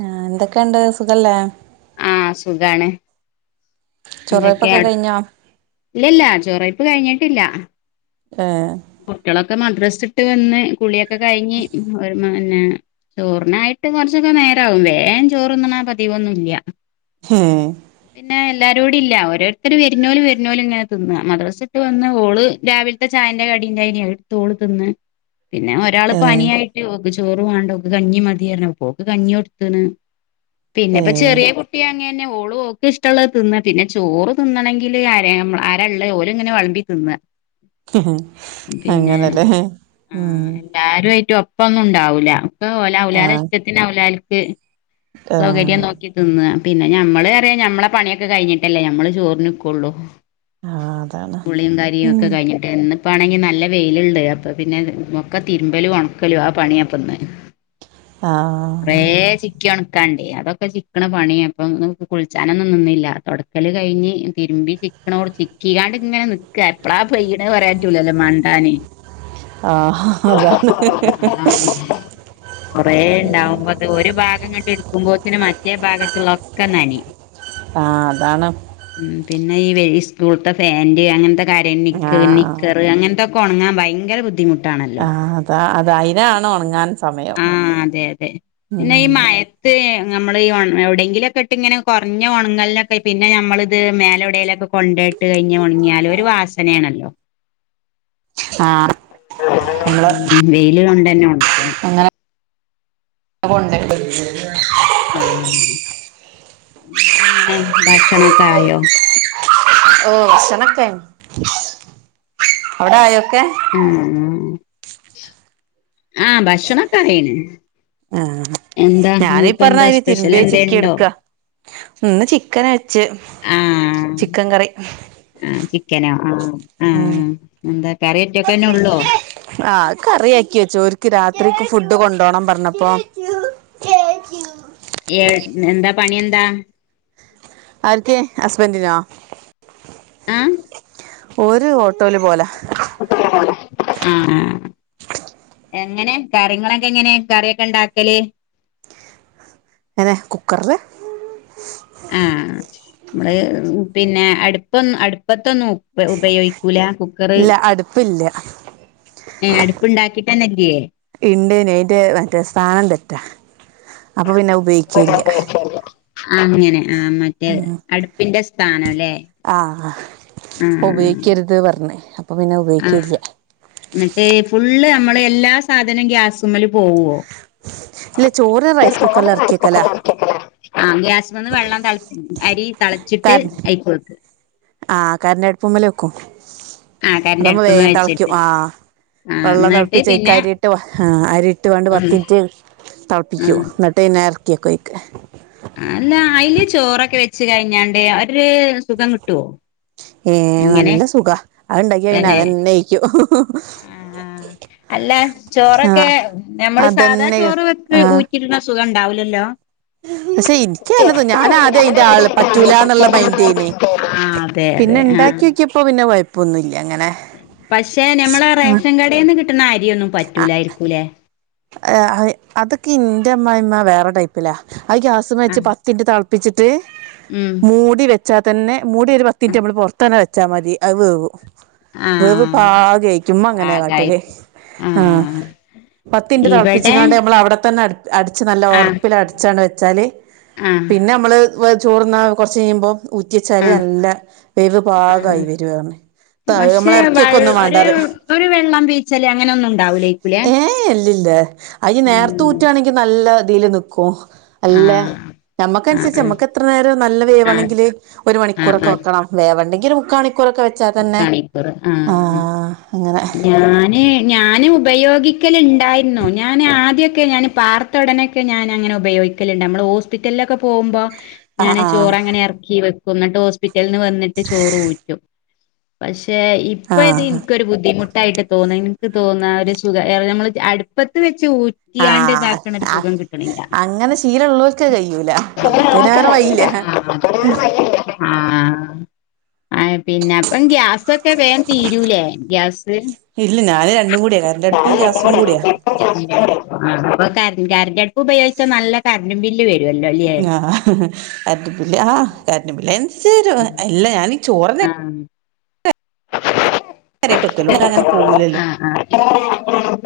ആ എന്തൊക്കെണ്ട് സുഖല്ലേ? ആ സുഖാണ്. എന്തൊക്കെയാ ചൊറൈപ്പൊക്കെ കയിഞ്ഞോ? ഇല്ലല്ല ചൊറയിപ്പ് കഴിഞ്ഞിട്ടില്ല. ഏഹ്. കുട്ടിളൊക്കെ മദ്രസ് ഇട്ട് വന്ന് കുളിക്കെ കയ്ഞ് ഒരു പിന്നെ ചോറിനായിട്ട് കൊറച്ചൊക്കെ നേരാവും വേ ചോറന്ന്ണ പതിവൊന്നുംല്ല്യ. ഹെ പിന്നെ എല്ലാരൂടി ല്ല ഓരോര്ത്തര് വേര്ന്നോല് വെര്ന്നോല് ഇങ്ങനെ തിന്ന മദ്റസ്ട്ട് വന്ന ഓള് രാവിൽത്തെ ചായന്റെ കടീന്റെ ഏയ്നി അതെട്തോള് തിന്ന് പിന്നെ ഒരാള് പനിയായി് ഓക്ക് ചോറ് വാണ്ട ഓക് കഞ്ഞി മതിർണ് പ്പോക്ക് കഞ്ഞി ട്ത്ത്ണ്. പിന്നെ ഏ ഇപ്പ ചെറിയ ഏ കുട്ടിയ അങ്ങെ ന്നെ ഓളോ ക്ക് ഇഷ്ടള്ള തിന്ന പിന്നെ ചോറ് തിണെങ്കില് ആരള്ള ഓര് ങ്ങനെ വളമ്പി തിന്ന. ഹ് ഹ് അങ്ങനെ ലെ ഉം ല്ലാരൂആയിറ്റ് ഒപ്പൊന്നും ണ്ടാവൂല ആ ഔലാല ഇഷ്ടത്തിന് ഔലാൽക്ക് ആ സൗകര്യം നോ തിന്ന പിന്നെ ഞമ്മള് അറിയ ഞമ്മളെ പണിഒക്കെ കഴിഞ്ഞിട്ടല്ലേ ഞമ്മള് ചോർണ്ക്കുള്ളു. ആ അതാണ് കുളീം കാര്യം ഉം ഒക്കെ കഴിഞ്ഞിട്ട്ന്ന് പ്പ ആണെങ്കി നല്ല വെയില്ണ്ട് അപ്പ പിന്നെ ഒക്കെ തിരുമ്പലും ഒണക്കലു അ ആ പണി അപ്പന്ന്. ആ കുറെ ചി ച്ചിക്കി ഒണക്കാണ്ട് അതൊക്കെ ചിക്ക്ണ പണിയാപ്പൊ കുളിച്ചാനൊന്നും നിന്നില്ല തൊടക്കല് കയിഞ്ഞ് തിര്മ്പി ചി ക്ഓട് ചിക്കിആണ്ട് ഇങ്ങനെ നിക്ക എപ്പളാ പെയണെ പറയാറ്റൂല്ലല്ലോ മണ്ടാന്. ആഹ് അതാണ് കുറേ ഉണ്ടാവുമ്പോ അ ഒരു ഭാഗം കണ്ട എടുക്കുമ്പോത്തിനന് മറ്റേ ഭാഗത്തുള്ളൊക്കെ നനി ആഹ് അതാണ് ഉം പിന്നെ ഈ ഈ സ്കൂളത്തെ ഫാന്റ് അങ്ങനത്തെ കാര്യം ആ നിക്ക് നി അങ്ങനത്തെൊക്കെ ഉണങ്ങാൻ ഭയങ്കര ബുദ്ധിമുട്ടാണല്ലോ അത അത അയിനാണ് ഉണങ്ങാൻ സമയം ആഹ് ഉം നമ്മൾ ഈ എവിടെയെങ്കിലുംക്കെ ഇട്ട് ഇങ്ങനെ കുറഞ്ഞ ഉണങ്ങളിലൊക്കെ പിന്നെ നമ്മളിത് മേലെടയിലൊക്കെ കൊണ്ടേട്ട് കഴിഞ് മുണങ്ങിയാല ഒരു വാസനയാണല്ലോ ആ നമ്മള് വെയില കൊണ്ട് തന്നെ ഉണ് [unintelligible] ആഹ് എങ്ങനെ ഭക്ഷണൊക്കെ ആയോ ഓ നക്കായ അവിട ആയൊക്കെ ആ ആഹ് ഭക്ഷണകായ്ണ് ആ ഞാനീ പറഞ്ഞ എന്താ അതിന് സ്പെഷ്യൽ തിരുമ്പേ എന്തേ ചിക്കി ഉണ്ടോ എടുക്കാ ഇന്ന് ചിക്കൻ അച്ച് ചിക്കൻ കറി ആ ചിക്കനോ ആ ആ ഉം എന്താ കറിയറ്റൊക്കെന്നെ ഉള്ളോ ആഹ് കറിയാക്കി വെച്ചോ ഒക്ക് രാത്രിക്ക് ഫുഡ് കൊണ്ടപോണം പറഞ്ഞപ്പോ ഏ എന്താ പണിന്താ ആർക്കെ ഹസ്ബന്റി നാ ആഹ് ഒരു ഓട്ടോയില് പോല ആഹ് എങ്ങനെ കര്യങ്ങളൊക്കെ എങ്ങനെ കറിയൊക്കെ ഇണ്ടാക്കല് അതെ കുക്കറില് ആഹ് പിന്നെ അടുപ്പൊന്നും അടുപ്പത്തൊന്നും ഉ ഉപയോഗിക്കൂല കുക്കറ് ഇല്ല അടുപ്പില്ല ഏ അടുപ്പുണ്ടാക്കിട്ട തന്നെല്ലയേ ഇണ്ട്ന് അയിന്റെ മറ്റേ സ്ഥാനം തെറ്റാ അപ്പൊ പിന്നെ ഉപയോഗിക്കെല്ല അങ്ങനെ ആ മറ്റേ അടുപ്പിന്റെ സ്ഥാനല്ലേ ആഹ് ആഹ് അപ്പ ഉപയോഗിക്കരുത് പറഞ്ഞ് അപ്പം പിന്നെ ആഹ് ഉപയോഗിക്കില്ല എന്നിട്ട് ഫുള്ള് നമ്മള് എല്ലാ സാധനവും ഗ്യാസ് [unintelligible] പോവോ [unintelligible] ഇല്ല ചോറ് റൈസ് കുക്കറിൽ എറക്കി വെക്കലാ ആഹ് ഗ്യാസി വന്ന് വെള്ളം തെള അരി തളച്ചിട്ട് കര അയിപ്പ വെക്ക് ആഹ് കരണം അടുപ്പുമ്മേലെ വെക്കും ആ അതാമ്പം കരണ്ടടുപ്പ്മ്മെ വേഗം തെളയ്ക്കും വെച്ചിട്ട് ആഹ് ആ വെള്ളം എന്നിട്ട് തെളപ്പിച്ച്ക്ക പിന്നെ അരിയിട്ട് ആ അരിയിട്ട് വണ്ട് ഉം പത്തിറ്റ് തെളപ്പിക്കൂ എ പിന്നെ എർക്കി വെക്കുവായിക്കും അല്ല അയില് ചോറൊക്കെ വെച്ച് കയിഞ്ഞാണ്ട് ഒര് സുഖം കിട്ടുവോ ഏയ് എങ്ങനെ നല്ല സുഖ അത് ഇണ്ടാക്കി കഴിഞ്ഞാ തന്നെ അതന്നെയിക്കൂ ആഹ് അല്ല ചോറൊക്കെ ഞമ്മള് സാധാ അതന്നെ ചോറ് വെ ആഹ് ഊറ്റിടുന്ന സുഖ ഒണ്ടാവൂലല്ലോ പക്ഷെ എനിക്ക് [unintelligible] അങ്ങനത് ഞാൻ ആദ്യം അതിന്റെ ആള് പറ്റൂല എന്നുള്ള ആഹ് തെ അതെ ആഹ് ബാക്കി വോക്കിയപ്പോൾ പിന്നെ കൊയപ്പൊന്നുല്ല അങ്ങനെ പക്ഷെ ഞമ്മളെ റേഷൻ കടെന്ന് കിട്ടണ അരിയോന്നും പറ്റൂലായിരിക്കൂലേ അതൊക്കെ എന്റെ അമ്മായിമ്മ വേറെ ടൈപ്പിലാ ആ ഗ്യാസ് മേച്ച് പത്തിന്റെ താ പിച്ചിട്ട് ഉം മൂടി വെച്ചാ തന്നെ മൂടി ഒര് പത്തി മിനിറ്റ് ഞമ്മള് പൊറത്തന്നെ വെച്ചാ മതി അത് വെവും വേവ് ആഹ് പാ [unintelligible] ചുമ്മാ അങ്ങനെയാ കാട്ടല് പാകായിരിക്കും ആഹ് ത്തിന്റെ ഇവിടെ തെളപ്പിച്ചിങ്ങാണ്ട് ഞമ്മള് അവടെ തന്നെ അട് അടിച്ച് നല്ല ആഹ് ഉറപ്പില് അടിച്ചാണ് വെച്ചാല് ആഹ് പിന്നെ ഞമ്മള് ചോറ്ന്ന കൊറച്ച് കയിമ്പോ ഊറ്റി വെച്ചാല് ആഹ് നല്ല വെവ് ആഹ് പാകായി വെരു [unintelligible] പക്ഷെ വെ ഒരു ഒരു വെള്ളം പീച്ചല് അങ്ങനെ ഒന്നും ഉണ്ടാവൂലേക്കൂലേ ഏയ് ഇല്ലല്ല അയിനേരത്ത ആഹ് ഊറ്റു ആണെങ്കി നല്ല ഇതില് നിക്കും അല്ല ആഹ് നമ്മക്കനുസരിച്ച് ആഹ് ഞമ്മക്ക് എത്ര നേരം നല്ല ആഹ് വേവാണെങ്കില് ഒരു ആഹ് മണിക്കൂറൊക്കെ വെക്കണം വേവണ്ടെങ്കി ഒര് മുക്കാമണിക്കൂറൊക്കെ വെ ണിക്കൂർ ആഹ് അങ്ങനെ ഞാന് ഞാന് ഉപയോഗിക്കലിണ്ടായിരുന്നു ഞാന് ആദ്യാക്കെ ഞാൻ പാർത്ത ഉടനൊക്കെ ഞാനങ്ങനെ ഉപയോഗി ക്കലിണ്ട് ഞമ്മള് ഹോസ്പിറ്റലിലൊക്ക പോമ്പം ആഹ് ഞാന് ആഹ് ചോറ് അങ്ങനെ എറക്കി വെക്കും എന്നിട്ട് ഹോസ്പിറ്റൽന്ന് വന്നിട്ട് ചോറ് ഊറ്റും പക്ഷെ ഇപ്പൊ ഇത് ആഹ് എനിക്കൊരു ബുദ്ധിമു ട്ടാ. യിട്ട് തോന്ന് എന്ക്ക് തോന്ന ഒര് സുഖ ഏ നമ്മള് അടുപ്പത്ത് വെച്ച് ഊ ആഹ് അത് അ അങ്ങനെ ശീലോള്ളോർക്ക് അത് കയിയൂല നമ്മുക്ക് പിന്നെ വേറെ വയില്ല ഹ് ആഹ് ആ പിന്നെ അപ്പം ഗ്യാസൊക്കെ വേഗം തീരൂലേ ഗ്യാസ് [inaudible] ഇല്ല ഞാന് രണ്ടും കൂടിയാ ആ കരണ്ടടുപ്പും ഗ്യാസും കൂടിയാ അപ്പൊ കറണ്ട് അടുപ്പ് ഉപയോഗിച്ചാ നല്ല കറണ്ടും ബില്ല് വെരുവല്ലോ അല്യോ ആഹ് കറൻ്റും ബില്ല് ആ കറൻ്റും ബില്ല [unintelligible] വെരും അല്ല ഞാനീ ചോറെന്നെ ആഹ് കാര്യായിട്ട് വെക്കല് അങ്ങനെ പോവൂലല്ലോ ആഹ് ആഹ്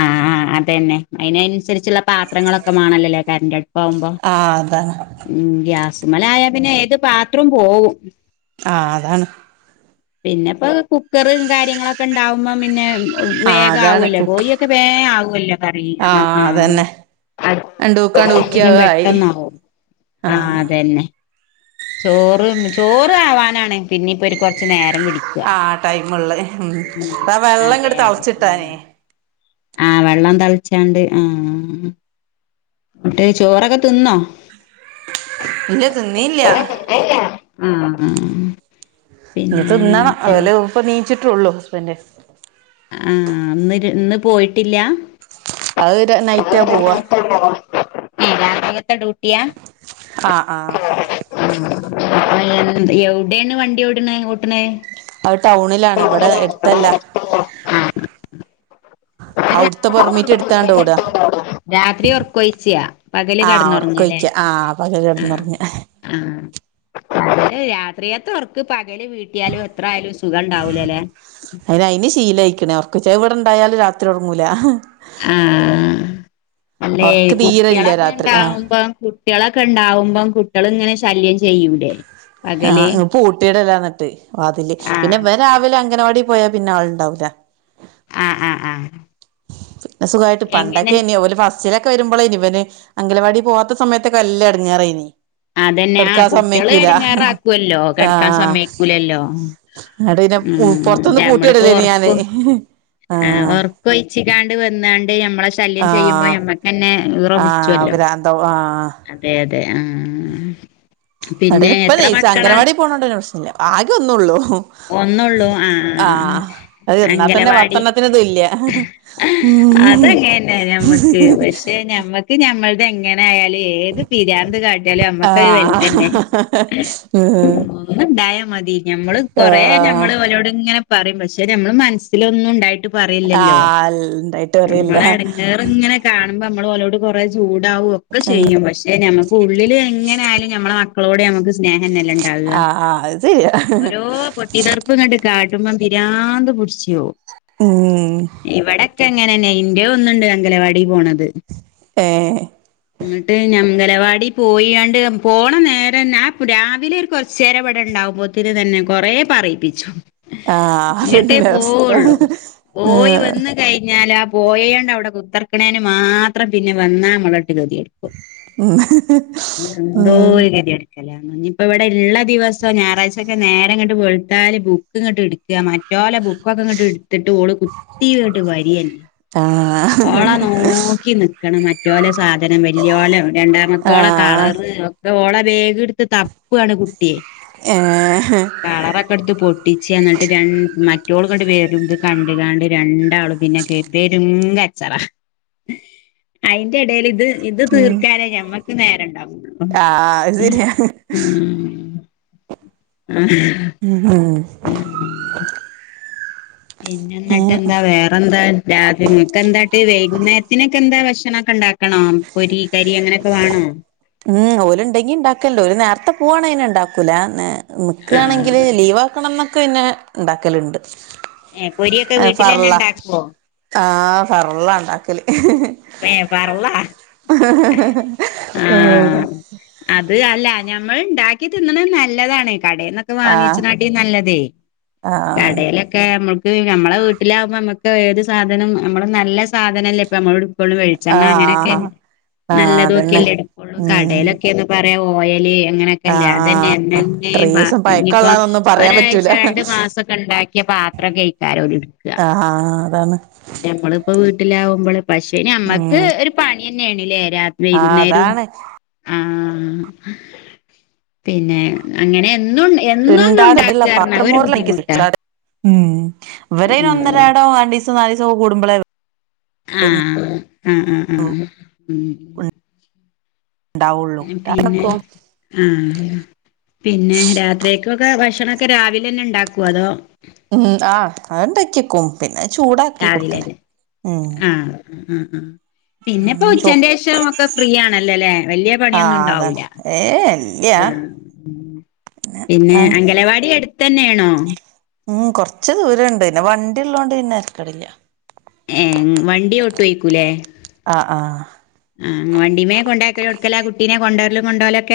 ആഹ് ആഹ് അതന്നെ അയിനൻസര് ച്ച്ള്ള പാത്രങ്ങളൊക്കെ മാണല്ലല്ലേ കര്ൻ്റ് അട്പ്പാവുമ്പോ? ആഹ് അതാണ് ഉം ഗ്യാസ്മ്മലാ ആയാ പിന്നെ ഏത് പാത്രം പോവും. ആഹ് അതാണ് പിന്നെപ്പ കുക്കറ് കാര്യങ്ങളൊക്കെ ണ്ടാവുമ്പ പിന്നെ ആഹ് വേഗ അതാണ് ആവൊല്ലോ കുക്ക് കോഴിയൊക്കെ വേ ആവുല്ലോ കറിക്ക് ആഹ് രണ്ടുക്ക് ആണ്ട് ഊക്കിയ അഹായി പെട്ടെന്നാവും ആ ആഹ് അതന്നെ ചോറും ചോറ് ആവാനാണ് പിന്നിപ്പ ഒരു കൊർച്ച് നേരം പിടി ആ ടൈം ള്ള് ഉം ആഹ് വെള്ളം അതെ ഇങ്ങട്ട് അതെ തള്ച്ചിട്ടാനേ. ആഹ് ആഹ് വെള്ളം തൾച്ചാണ്ട് ആഹ് ങ്ങട്ട് ചോറൊക്കെ തിന്നോ? ഇല്ല തിന്നില്ല്യ. ഉം ഞ്ഞി തിന്നണം അവല് ഇപ്പ നീച്ച്ട്ടൊള്ളൂ ഹസ്ബൻഡ്. ആഹ് ന്ന് ഇന്ന് പോയിട്ടില്ല? അഹ് നൈറ്റാ പോവാ. രാത്രികത്തെ ഡ്യൂട്ടിയാ? ആഹ് ആഹ് എഒടെണ് വണ്ടി ഓട്ണേ ഓട്ട്ണേ? അത് ടൗണിലാണ് ഇവടെ എട്ത്തല്ല. അഒട്ത്ത പെർമിറ്റ് എട്ത്താണ്ട് ഓടാ രാത്രി ഒർക്കൊഴിച്ച്യ പകല് ആഹ് കടന്നൊറങ്ങല്ലേ ഓർക്കോയ്ക്ക ആഹ് പകൽ കെട്ന്നൊർങ്ങ ആ രാത്രിക്കത്തെ ഒർക്ക് പകല് വീ ട്ടിയാലും എത്ര ആയാലും സുഖംണ്ടാവൂല ല്ലേ? [unintelligible] അയിന് ശീലഴിക്ണ് ഒർക്കൊയിച്ച് അത് ഇവിടെണ്ടായാലും രാത്രി ഒറങ്ങൂല. ആഹ് അല്ലേ ഒർക്ക് തീരെ ഇല്ല കുട്ട്യളക്കെ രാത്രി ആഹ് ഇണ്ടാവുമ്പം കു ട്ട്യളക്കെ ണ്ടാവുമ്പം കുട്ട്യള് ഇങ്ങനെ ശല്യം ചെയ്യൂലെ? ആഹ് പൂട്ടിടലാ ന്ന്ട്ട് വാതില് പിന്നെ ആഹ് ഇവൻ രാവിലെ അംഗനവാടി പോയാ പിന്നെ ആള്ണ്ടാവൂല. ആഹ് ആഹ് ആഹ് അസുഖായിട്ട് എങ്ങനെ പണ്ടൊക്കെ നി ഓല് ബസ് ച്ചലക്കെ വരുമ്പളേനി ഇവന് അംഗലവാടി പോവാത്ത സമയത്തൊക്കെ നല്ല എടങ്ങേറേനി. അതന്നെ ആഹ് കെടക്കാൻ കുട്ട്യള് സമ്മയ്ക്കൂല എടങ്ങാറ ആക്കല്ലോ കെട്ക്കാൻ ആഹ് സമ്മയ്ക്കൂലല്ലോ. എന്നിട്ട് പിന്നെ ആഹ് പൊറത്തൊന്ന് ഞമ്മള്പ്പോ പൂട്ടിയിടലേനി ഞാന് ഒർക്കു ആഹ് ഒർ കൊഴിച്ചിക്കാണ്ട് വന്നാണ്ട് നമ്മളെ ഇഷ് ശല്യം ചെയ്യുമ്പോ ആഹ് ഞമ്മക്കെന്നെ ഈറ ആഹ് പുട്ച്ചൊല്ലോ. ഭ്രാന്താവും ആഹ് അതെ അതെ ആഹ് പിന്നെ എന്നിട്ട് ഇപ്പ എത്ര നൈസാ മക്കളാ? [unintelligible] പ്രശ്നല്ല ആകെ ഒന്നള്ളൂ. ഒന്നള്ളൂ ആഹ് അത് എന്നാ തന്നെ അംഗലവാടി പത്തെണ്ണത്തിന് തുല്യ അതങ്ങന്നെ ഞമ്മക്ക് പക്ഷെ ഞമ്മ ഞമ്മള്ത് എങ്ങനെ ആയാലും ഏത് പിരാന്ത് കാട്ടിയാലും നമ്മക്കഹ് ആഹ് വെൽതന്നെ. ഉം ഒന്ന് ണ്ടായാ മതി ഞമ്മള് കൊറെ ആഹ് ഞമ്മള് ഓലോട് ഇങ്ങനെ പറിം പക്ഷെ ഞമ്മള് മൻസ്സിലൊന്നും ണ്ടായിട്ട് പറില്ലല്ലോ ആഹ് ഇണ്ടായിട്ട് കാര്യല്ല ഞമ്മളെ എടങ്ങേറ് ഇങ്ങനെ കാണ്മ്പ നമ്മൾ ഓലോട് കൊറെ ചൂടാവും ഒക്കെ ഉം ചെയ്യും പക്ഷെ ഞമ്മ ഉള്ള്ൽ എങ്ങനെയാലും ഞമ്മള മക്കളോട് നമുക്ക് ആഹ് ആഹ് അഹ് സരിയാ. ഓഹ് പൊട്ടി തർപ്പ് ങ്ങട്ട് കാട്ടുമ്പം പിരാന്ത് പുട്ച്ചോ? ഉം ഇവിടൊക്കെ അങ്ങനെന്നെ ഇന്റെ ഒന്നുണ്ട് അങ്കലവാടി പോണത്. ഏ ഇങ്ങോട്ട് ഞംഗലവാടി പോയിണ്ട് പോണ നേരന്നെ രാവിലെ കുറച്ച് കൊറച്ചേരം ഉണ്ടാവുമ്പോത്തിന് തന്നെ കൊറ പറയിപ്പിച്ചും ആഹ് ഇങ്ങട്ടേ അതന്നെ അവസ്ഥ പോവുള്ളു പോയി ആഹ് വന്ന് കഴിഞ്ഞാൽ ആ പോയണ്ട് അവിടെ കുത്തർക്കണേന് മാത്രം പിന്നെ വന്നാ മളട്ട് കെതിടുക്കും. ഉം ഉം എന്തോരു കേതെട് ഇഞ ഇപ്പ ഇവിടെള്ള ദിവസം ഞായറാഴ്ചൊക്കെ നേ ങ്ങട്ട് വെള്ത്താല് ബുക്ക് ഇങ്ങോട്ട് എടുക്കുക മറ്റോലെ ബുക്കെക്കെ ഇങ്ങോട്ട് എടുത്തിട്ട് ഓള് കുതീങ്ങട്ട് വരിയന്നെ ആ ഓളെ നോക്കി നിക്കണം മറ്റോല സാധനം വലിയോള രണ്ടാമത്തോളം ആഹ് കളറ് ഓള ബാഗ് എടുത്ത് തപ്പാണ് കുട്ടിയെ ഏ ഹെ കളറൊക്കെ എടുത്ത് പൊട്ടിച്ച എന്നിട്ട് രണ്ട് മറ്റുള് കണ്ട് വേരുമ്പോ ഇത് കണ്ട്ക്കാണ്ട് രണ്ടാളും പിന്നെ കേറി പെരും കച്ചറ അയിന്റെ ഇടയിൽ ഇത് ഇത് ഉം തീർക്കാനേ ഞമ്മക്ക് നേരം ഉണ്ടാവുള്ളൂ. ആഹ് അത് ശരിയാ ആഹ ഉ ആഹ ആ പിന്നെ എന്നിട്ട് അങ്ങനെ എന്താ വേറെ എന്താ രാത്രികക്ക്ന്താ വൈകുന്നേരത്തിനൊക്കെ എന്താ ഭക്ഷണക്കെ ഉണ്ടാകണ്ടേ പൊരി കരി അങ്ങനെയൊക്കെ വേണോ ഉം ഓല ഉണ്ടെങ്കി ഉണ്ടാക്കല്ലോ ഒരു നേരത്തെ പോവാണങ്കി ഇണ്ടാക്കൂല. നിക്കയാണെങ്കിൽ ആഹ് ലീവാക്കണം അന്നൊക്കെ പിന്നെ ഉണ്ടാക്കലുണ്ട്. ഏ പൊരിയൊക്കെ വീട്ടിൽ തന്നെ ഉണ്ടാക്കുവോ. ആ ഫർള്ളാ ഉണ്ടാക്കല്. ഏ ഫർള്ളാ ഹ ഹ ഹ അ അത് അല്ല ഞമ്മൾ ഉണ്ടാക്കി തിന്നണ നല്ലതാണ കട വാങ്ങിച്ച ആഹ് നാട്ട നല്ലതേ ആഹ് കടലൊക്കെ ഒക്കെ നമ്മുക്ക് നമ്മളെ വീട്ടിലാാവുമ്പോ നമ്മുക്ക് ഏത് സാധനം നമ്മള് നല്ല സാധനല്ലേ ഇപ്പ നമ്മള വെളിച്ചെണ്ണ അങ്ങനൊക്കെ ആഹ് ആഹ് അതന്നെ നല്ലതോക്കിയല്ല ഇട് കൊള്ളൂ ഉം കടയിലൊക്കെ പഴയാ ഓയല് അങ്ങനെ അതന്നെ ആഹ് ഇത്രീസം എന്നന്നപ്പോ പഴക്കള്ളതൊന്നും പറയാൻ ഒരാഴ്ച പറ്റൂല രണ്ട് മാസൊക്കെ ഉണ്ടാക്കിയ പാത്രം കഴ ടുക്ക ആഹ് അതാണ് നമ്മളിപ്പോ വീട്ടിലാവുമ്പോ പ നമ്മക്ക് ഉം ഒരു പണി തന്നെയണല്ലേ രാത് ആഹ് വൈകുന്നേരം അതാണ് ആ പിന്നെ അങ്ങനെ എന്നും എന്നന്നും ഇണ്ടാക്കല്ല ഉണ്ടാക്കരഞ്ഞ പാത്രം ഒരു മോറലാ എനിക്ക് ബുദ്ധിമുട്ടാ ഇഷ്ടാ. ഉം ഇവരന ഉം ഒന്നരടോ ആണ്ട ദിവസോ നാല ദിവസോ കൂടുമ്പോള ആഹ ആഹ ആ ഉ പിന്നെ ഇണ്ടാവുള്ളൂ ആഹ പിന്നെ രാത്രിക്കൊക്കെ ഭക്ഷണംക്കെ രാവിലെ തന്നെ ഉണ്ടാക്കൂ അതോ ഉം ആഹ് അത്ണ്ടക്കക്കും പിന്നെ ചൂടാക്കി കൊടുക്കലേ ഉ ഉം ഉം പിന്നെപ്പോ ചോ ഉച്ചന്റെ ശേഷം ഒക്കെ ഫ്രീ ആണല്ലേല്ലെ വലിയ പണിയൊന്നും ആഹ് അതാണ് ഉണ്ടാവൂല ഏഹ് ഇല്ല പിന്നെ ആഹ് അംഗലവാടി അടുത്ത് തന്നെയാണോ ഉം കൊറച്ച് ദൂരം ഉണ്ട് പിന്നെ വണ്ടി ഉള്ളോണ്ട് പിന്നെ തെരെകെടില്ല ഏ വണ്ടി ഒട്ടേക്കൂലേ ആ ആ ആഹ് വണ്ടീമേ കൊണ്ടൊക്കികൊടുക്കല കുട്ടിനെ കൊണ്ടുവരലും കൊണ്ടാവലും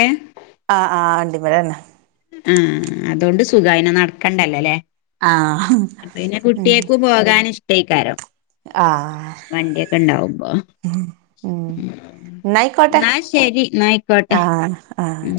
ആഹ് ആ് വണ്ടി മ്മലന്നെ ആഹ അതുകൊണ്ട് സുഖമായിന നടക്കണ്ടല്ലല്ലേ ആഹ് അപ്പൊ പിന്നെ കുട്ടിയക്കും പോകൻ ഇഷ്ടേക്കാരം ആഹ വണ്ടിയൊക്കെ ഉണ്ടാവുമ്പോ ഉം ന്നായിക്കോട്ടെ ന്നാ ശരി ന്നാ ആയിക്കോട്ടെ ആഹ ആഹ ഉം